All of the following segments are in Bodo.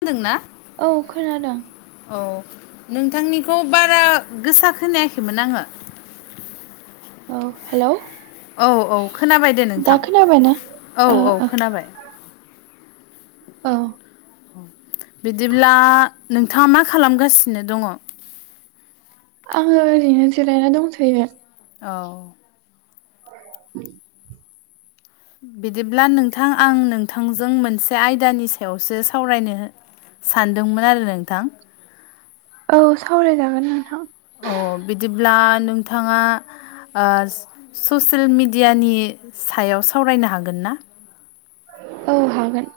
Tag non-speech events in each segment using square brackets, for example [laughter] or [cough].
खोनादोंना औ खोनादों औ नोंथांनिखौ बारा गोसा खोनायाखैमोन आङो औ हेलौ औ औ खोनाबाय दे दा नोंथां खोनाबायना औ ओ औ ओ खोनाबाय औ बिदिब्ला नोंथाङा मा खालामगासिनो दङ आङो ओरैनो जिरायना दंथयो औ [inaudible] बिदिब्ला नोंथां आं नोंथांजों मोनसे आयदानि सायावसो सावरायनो सानदोंमोन आरो नोंथां औ सावरायजागोन नोंथां अ बिदिब्ला नोंथाङा आ ससियेल मेडियानि सायाव सावरायनो हागोनना औ हागोन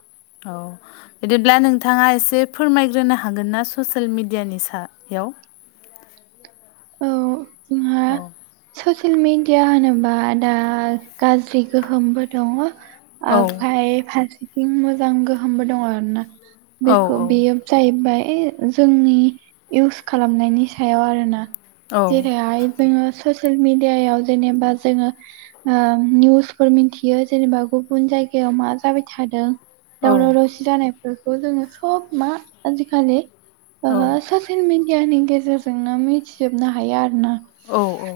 औ बिदिब्ला नोंथाङा एसे फोरमायग्रोनो हागोन ना ससियेल मिडियानि सायाव ओम औ हा ससियेल मेडिया होनोबा दा गाज्रि गोहोमबो दङ ओमफ्राय फारसेथिं मोजां गोहोमबो दङ आरोना बेखौ बेयो औ जाहैबाय जोंनि इउस खालामनायनि सायाव आरोना जेरैहाय जोङो ससियेल मिडियायाव जेनेबा जोङो आ निउसफोर मिथियो जेनेबा गुबुन जायगायाव मा जाबाय थादों दावराव दावसि जानायफोरखौ जोंङो सब मा आजिखालि ओ स ससियेल मिडियानि गेजेरजोंनो मिथिजोबनो हायो आरो ना औ-औ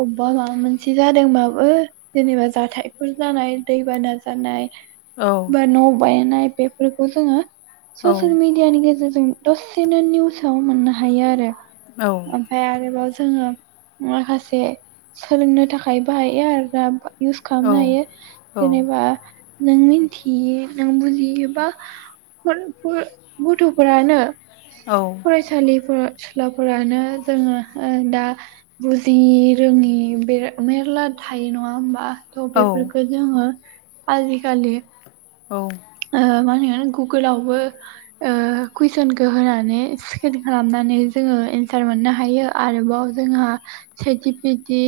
अबेबा माबा मोनसे जादोंबाबो जेनेबा जाथायफोर जानाय दैबाना जानाय बा न' बायनाय बेफोरखौ जोंङो औ ससियेल मिडिया मिडियानि गेजेरजों दसेनो निउसाव मोननो हायो आरो औ ओमफ्राय आरोबाव जोंङो माखासे सोलोंनो थाखाय बाहायो आरो दा इउस खालामनो हायो जेनेबा नों मिन्थि नों बुजियोबा गथ'फोरानो फरायसालि फरायसुलाफोरानो जोंङो दा बुजि रोङि मेर्ला थायो नंङा होमबा थ' बेफोरफोरखौ जोंङो आजिखालि औ मानो गुगोलावबो कुइसनखौ होनानै स्केन खालामनानै जोंङो एन्सार मोननो हायो। आरोबाव जोंहा सेद जिपिटि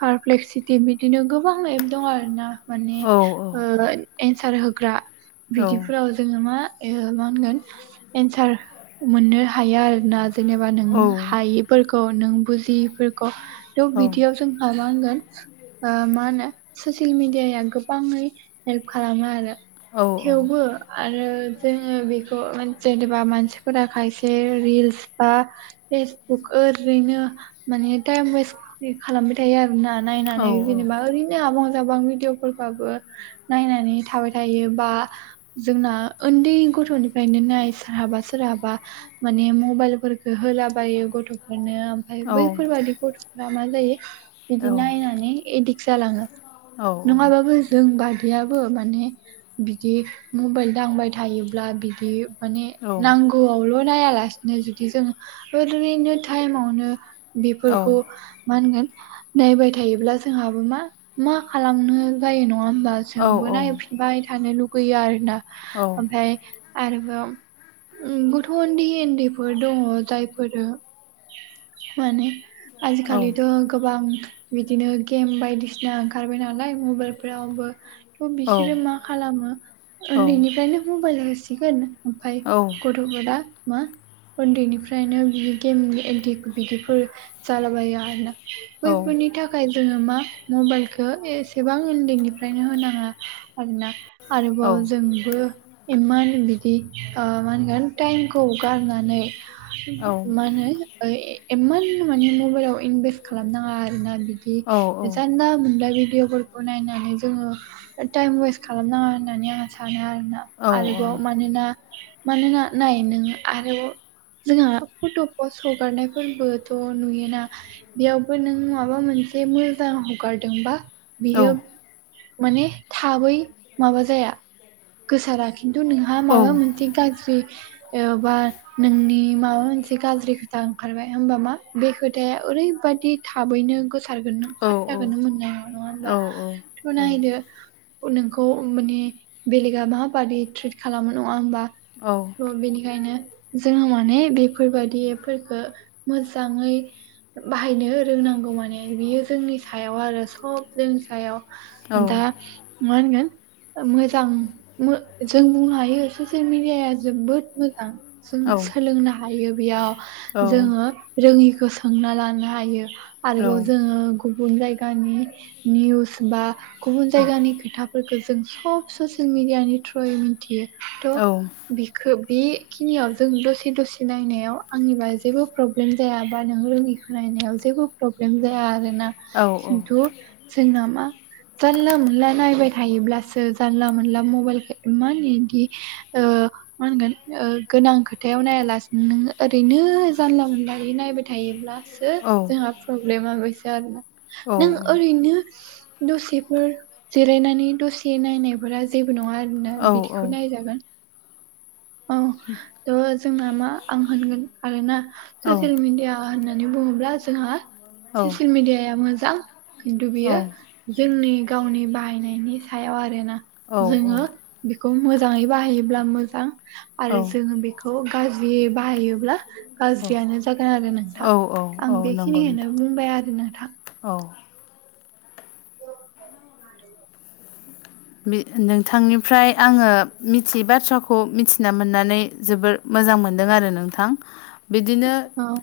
फारफ्लेक्स सिटि बिदिनो गोबां एपस दं आरो ना माने एन्सार होग्रा बिदिफोराव जोंङो मा मा होनगोन एन्सार मोननो हाया आरोना जेनेबा नों हायैफोरखौ नों बुजियैफोरखौ थ बिदियाव जों माबा होनगोन मा होनो ससियेल मिडियाया गोबाङै हेल्प खालामो आरो थेवबो आरो जोंङो बेखौ जेनेबा मानसिफोरा खायसे रिल्स बा फेसबुक ओरैनो माने टाइम वेस्ट खालामबाय थायो आरोना नायनानै जेनेबा ओरैनो आबां जाबां भिडिअफ्राबो नायनानै थाबाय थायो। बा जोंना उन्दै गथ'निफ्रायनो नाय सोरहाबा सोरहाबा माने मबाइल फोरखो होलाबायो गथ'फोरनो ओमफ्राय बैफोरबादि गथ'फ्रा मा जायो बिदि नायनानै एडिक्ट जालाङो नंङाबाबो जों बादैयाबो माने बिदि मबाइल दांबाय थायोब्ला बिदि माने नांगौ फुंआवल' नायालासिनो जुदि जोंङो ओरैनो टाइमावनो बेफोरखौ मा होनगोन नायबाय थायोब्ला जोंहाबो मा मा खालामनो जायो नंङा होमबा जोंबो नायफिनबाय थानो लुगैयो आरो ना ओमफ्राय आरोबाव गथ' उन्द उन्दैफोर दंङो जायफोरो माने आजिखालिथ' गोबां बिदिनो गेम बायदिसिना ओंखारबाय नालाय मबाइलफोरावबो थ' बिसोरो मा खालामो उन्दैनिफ्रायनो मबाइलाव होसिगोन ओमफ्राय गथ [unintelligible] उन्दैनिफ्रायनो बि गेमनि इदिक बिदिफोर जालाबायो आरो ना बैफोरनि थाखाय थाखाय जोंङो मा मबाइलखौ एसेबां उन्दैनिफ्रायनो होनांङा आरोना आरोबाव जोंबो मा होनो बिदि मा होनगोन टाइमखौ गारनानै मा होनो इमान माने मबाइलाव इनभेस्ट खालामनाङा आरोना बिदि जानला मोनला भिदिअफोरखौ नायनानै जोंङो टाइम वेस्ट खालामनाङा होननानै आं सानो आरोना आरोबाव औ मानोना मानोना नाय नोङो आरो जोंहा फट' फस हगारनायफोरबोथ' नुयोना बेयावबो नों माबा मोनसे मोजां हगारदोंबा बियो माने थाबै माबा जाया गोसारा खिन्थु नोंहा माबा मोनसे गाज्रि एबा नोंनि माबा मोनसे गाज्रि खोथा ओंखारबाय होमबा मा बे खोथाया ओरैबादि थाबैनो गोसार गोन ना औ औ फात्ताखौनो मोननाय नङा होमबा नंगौ थ नायदो नोंखौ माने बेलेगा माबादि ट्रिट खालामो नङा होमबा औ बिनिखायनो जोङो माने बेफोरबादि एपफोरखौ मोजाङै बाहायनो रोंनांगौ माने बियो जोंनि सायाव आरो सब जोंनि सायाव दा माहोनगोन मोजां जों बुंनो हायो ससियेल मिडियाया जोबोद मोजां जों सोलोंनो हायो बेयाव जोङो रोङिखौ सोंना लानो हायो आरोबाव जोङो गुबुन जायगानि निउज बा गुबुन जायगानि खोथाफोरखौ जों सब ससियेल मिडियानि थ्रुयै मिथियो थ' बिखौ बेखिनियाव जों दसे दसे नायनायाव आंनिबा जेबो प्रब्लेम जायाबा नों रोङिखौ नायनायाव जेबो प्रब्लेम जाया आरो ना खिनथु जोंना मा जानला मोनला नायबाय थायोब्लासो जानला मोनला मबाइल इमान इदि मा होनगोन गोनां खोथायाव नायालासिनो नोङो ओरैनो जानला मोनला नायबाय थायोब्ला सो जोंहा प्रब्लेमा बेसो आरोना नों ओरैनो दसेफोर जिरायनानै दसे नायनायफोरा जेबो नङा आरोना बिदिखौ नायजागोन औ थ' जोंना मा आं होनगोन आरोना ससियेल मिडिया होननानै बुङोब्ला जोंहा ससियेल मिडियाया मोजां खिनथु बियो जोंनि गावनि बाहायनायनि सायाव आरोना जोङो बेखौ मोजाङै बाहायोब्ला मोजां आरो जोङो बेखौ गाज्रि बाहायोब्ला गाज्रियानो जागोन आरो नोंथां आं बेखिनिखौनो नोंथां बुंबाय आरो नोंथां औ नोंथांनिफ्राय आङो मिथियै बाथ्राखौ मिथिना मोननानै जोबोर मोजां मोनदों आरो नोंथां बिदिनो औ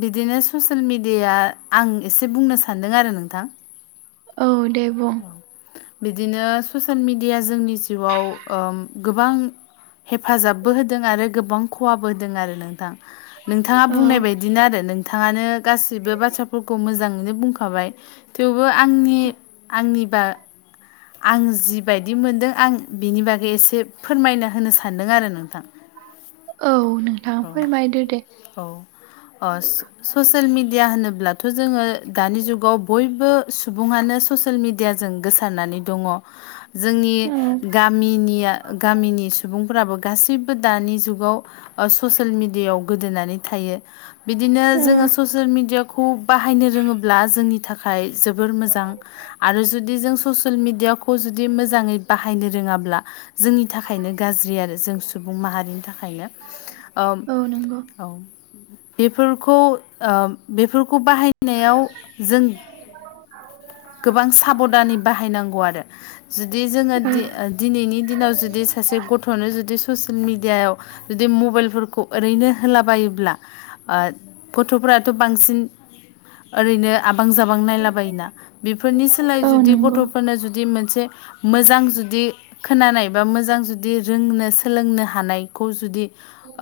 बिदिनो ससियेल मेडिया आं एसे बुंनो सानदों आरो नोंथां औ दे बुं बिदिनो ससियेल मिडिया जोंनि जिउयाव गोबां हेफाजाबबो होदों आरो गोबां खहाबो होदों आरो नोंथां नोंथाङा औ बुंनाय बायदिनो आरो नों बिथाङानो गासैबो बाथ्राफोरखौ मोजाङैनो बुंखाबाय थेवबो आंनि आंनिबा आं जिबायदि मोनदों आं बिनि बागै एसे फोरमायना होनो सानदों आरो नोंथां औ नोंथाङा फोरमायदो दे अ ससियेल मेडिया होनोब्लाथ' जोङो दानि जुगाव बयबो सुबुङानो ससियेल मिडियाजों गोसारनानै दङ जोंनि औ गामिनिया गामिनि सुबुंफोराबो गासैबो दानि जुगाव ओ ससियेल मिडियायाव गोदोनानै थायो बिदिनो औ जोङो ससियेल मेडियाखौ बाहायनो रोङोब्ला जोंनि थाखाय जोबोर मोजां आरो जुदि जों ससियेल मिडियाखौ जुदि मोजांङै बाहायनो रोंङाब्ला जोंनि थाखायनो गाज्रि आरो जों सुबुं माहारिनि थाखायनो ओम औ नंगौ औ बेफोरखौ ओ बेफोरखौ बाहायनायाव जों गोबां साबदानै बाहायनांगौ आरो जुदि जोंङो औ दिनैनि दिनाव जुदि सासे गथ'नो जुदि ससियेल मिडियायाव जुदि मबाइलफोरखौ ओरैनो होलाबायोब्ला ओ गथ'फ्राथ' बांसिन ओरैनो आबां जाबां नायलाबायोना बेफोरनि सोलाय औ जुदि नंगौ गथ'फोरनो जुदि मोनसे मोजां जुदि खोनानाय बा मोजां जुदि रोंनो सोलोंनो हानायखौ जुदि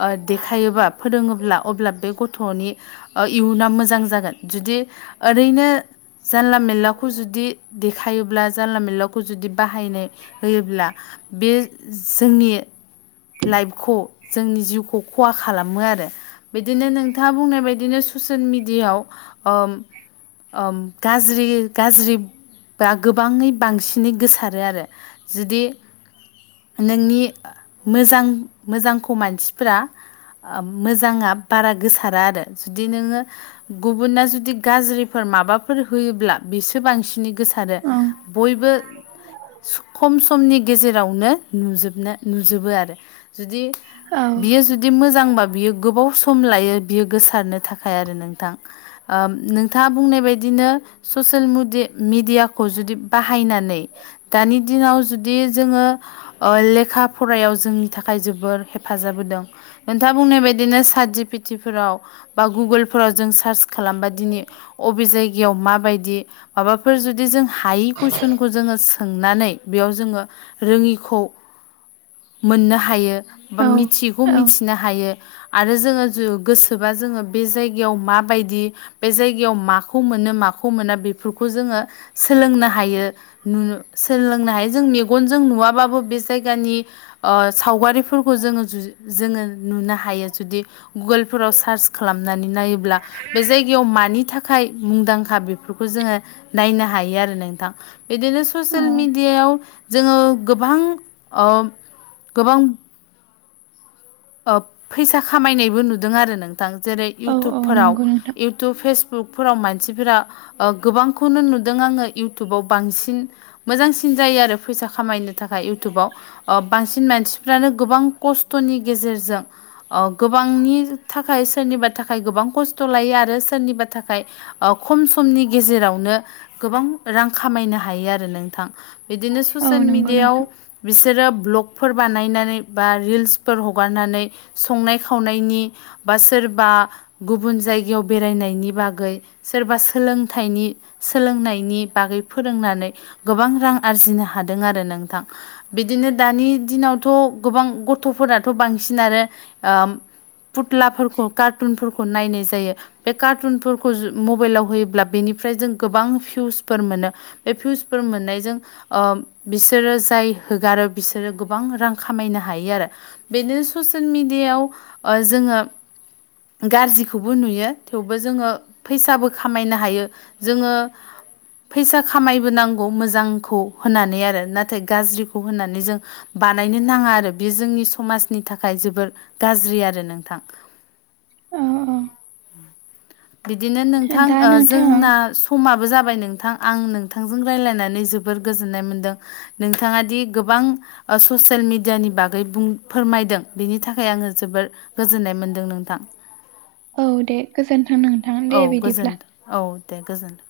ओ देखायोबा फोरोङोब्ला अब्ला बे गथ' गथनि इयुना मोजां जागोन जुदि औरैया जानला मानलाखौ जुदि देखायोब्ला जानला मानलाखौ जुदि बाहायनो होयोब्ला बे जोंनि लाइफखौ जोंनि जिउखौ खहा खालामो आरो बिदिनो नोंथाङा बुंनाय बायदिनो ससियेल मिडियाव ओम ओम गाज्रि गाज्रि बा गोबाङै बांसिनै गोसारो आरो जुदि नोंनि मोजां मोजांखौ मानसिफोरा मोजांङा बारा गोसारा आरो जुदि नोंङो गुबुना जुदि गाज्रिफोर माबाफोर होयोब्ला बिसो बांसिनै गोसारो ओं बयबो खम समनि गेजेरावनो नुजोबनो नुजोबो आरो जुदि औ बियो जुदि मोजांबा बियो गोबाव सम लायो बियो गोसारनो थाखाय आरो नोंथां ओम नोंथांङा बुंनाय बदिनो ससियेल मुदि मिडियाखौ जुदि बाहायनानै दानि दिनाव जुदि जोंङो लेखा फ फरायाव जोंनि थाखाय जोबोर हेफाजाब होदों नोंथांङा बुंनाय बायदिनो साद जिपिथिफोराव बा गुगोलफोराव जों सार्च खालामबा दिनै अबे जायगायाव माबायदि माबाफोर जुदि जों हायि कुइसनखौ जोंङो सोंनानै बेयाव जोंङो रोङिखौ मोननो हायो औ बा मिथियैखौ मिथिनो हायो। आरो जोंङो गोसोबा जोंङो बे जायगायाव माबायदि बे जायगायाव माखौ मोनो माखौ मोना बेफोरखौ जोंङो सोलोंनो हायो। नु सोलोंनो हायो जों मेगनजों नुवाबाबो बे जायगानि ओ सावगारिफोरखौ जोंङो जु जोंङो नुनो हायो जुदि गुगोलफोराव सार्च खालामनानै नायोब्ला बे जायगायाव मानि था खाय मुंदांखा बेफोरखौ जोंङो नायनो हायो आरो नोंथां बिदिनो औ ससियेल मेडियाव जोंङो गोबां ओम गोबां ओब फैसा खामायनायबो नुदों आरो नोंथां जेरै औ औ इउटुबफोराव नंगौ नोंथां इउटुब फेसबुकफोराव मानसिफोरा गोबांखौनो नुदों आंङो इउटुबाव बांसिन मोजांसिन जायो आरो फैसा खामायनो थाखाय इउटुबाव ओ बांसिन मानसिफ्रानो गोबां खस्थ'नि गेजेरजों गोबांनि थाखाय सोरनिबा थाखाय गोबां खस्थ' लायो आरो सोरनिबा थाखाय ओ खम समनि गेजेरावनो गोबां रां खामायनो हायो आरो नोंथां बिदिनो औ ससियेल नंगौ मिडियायाव नोंथां बिसोरो ब्लगफोर बानायनानै बा रिल्स फोर हगारनानै संनाय खावनायनि बा सोरबा गुबुन जायगायाव बेरायनायनि बागै सोरबा सोलोंथाइनि सोलोंनायनि बागै फोरोंनानै गोबां रां आरजिनो हादों आरो नोंथां बिदिनो दानि दिनावथ' गोबां गथ' गथ'फोराथ' बांसिन आरो फुथ्लाफोरखौ कार्टुनफोरखौ नायनाय जायो बे कार्टुनफोरखौ मबाइलाव होयोब्ला बेनिफ्राय जों गोबां भिउसफोर मोनो बे भिउसफोर मोननायजों ओम बिसोरो जाय होगारो बिसोरो गोबां रां खामायनो हायो आरो बेनो ससियेल मेडियायाव जोङो गाज्रिखौबो नुयो थेवबो जोङो फैसाबो खामायनो हायो जोङो फैसा खामायबोनांगौ मोजांखौ होननानै आरो नाथाय गाज्रिखौ होननानै जों बानायनो नाङा आरो बे जोंनि समाजनि थाखाय जोबोर गाज्रि आरो नोंथां औ औ बिदिनो नोंथां दा नोंथां जोंना समाबो जाबाय नोंथां आं नोंथांजों रायज्लायनानै जोबोर गोजोननाय मोनदों नोंथाङा दि गोबां ससियेल मिडियानि बागै फोरमायदों बेनि थाखाय आङो जोबोद गोजोननाय मोन्दों नोंथां औ दे गोजोनथों नोंथां दे औ बिदिब्ला गोजोनथों औ दे गोजोन्थों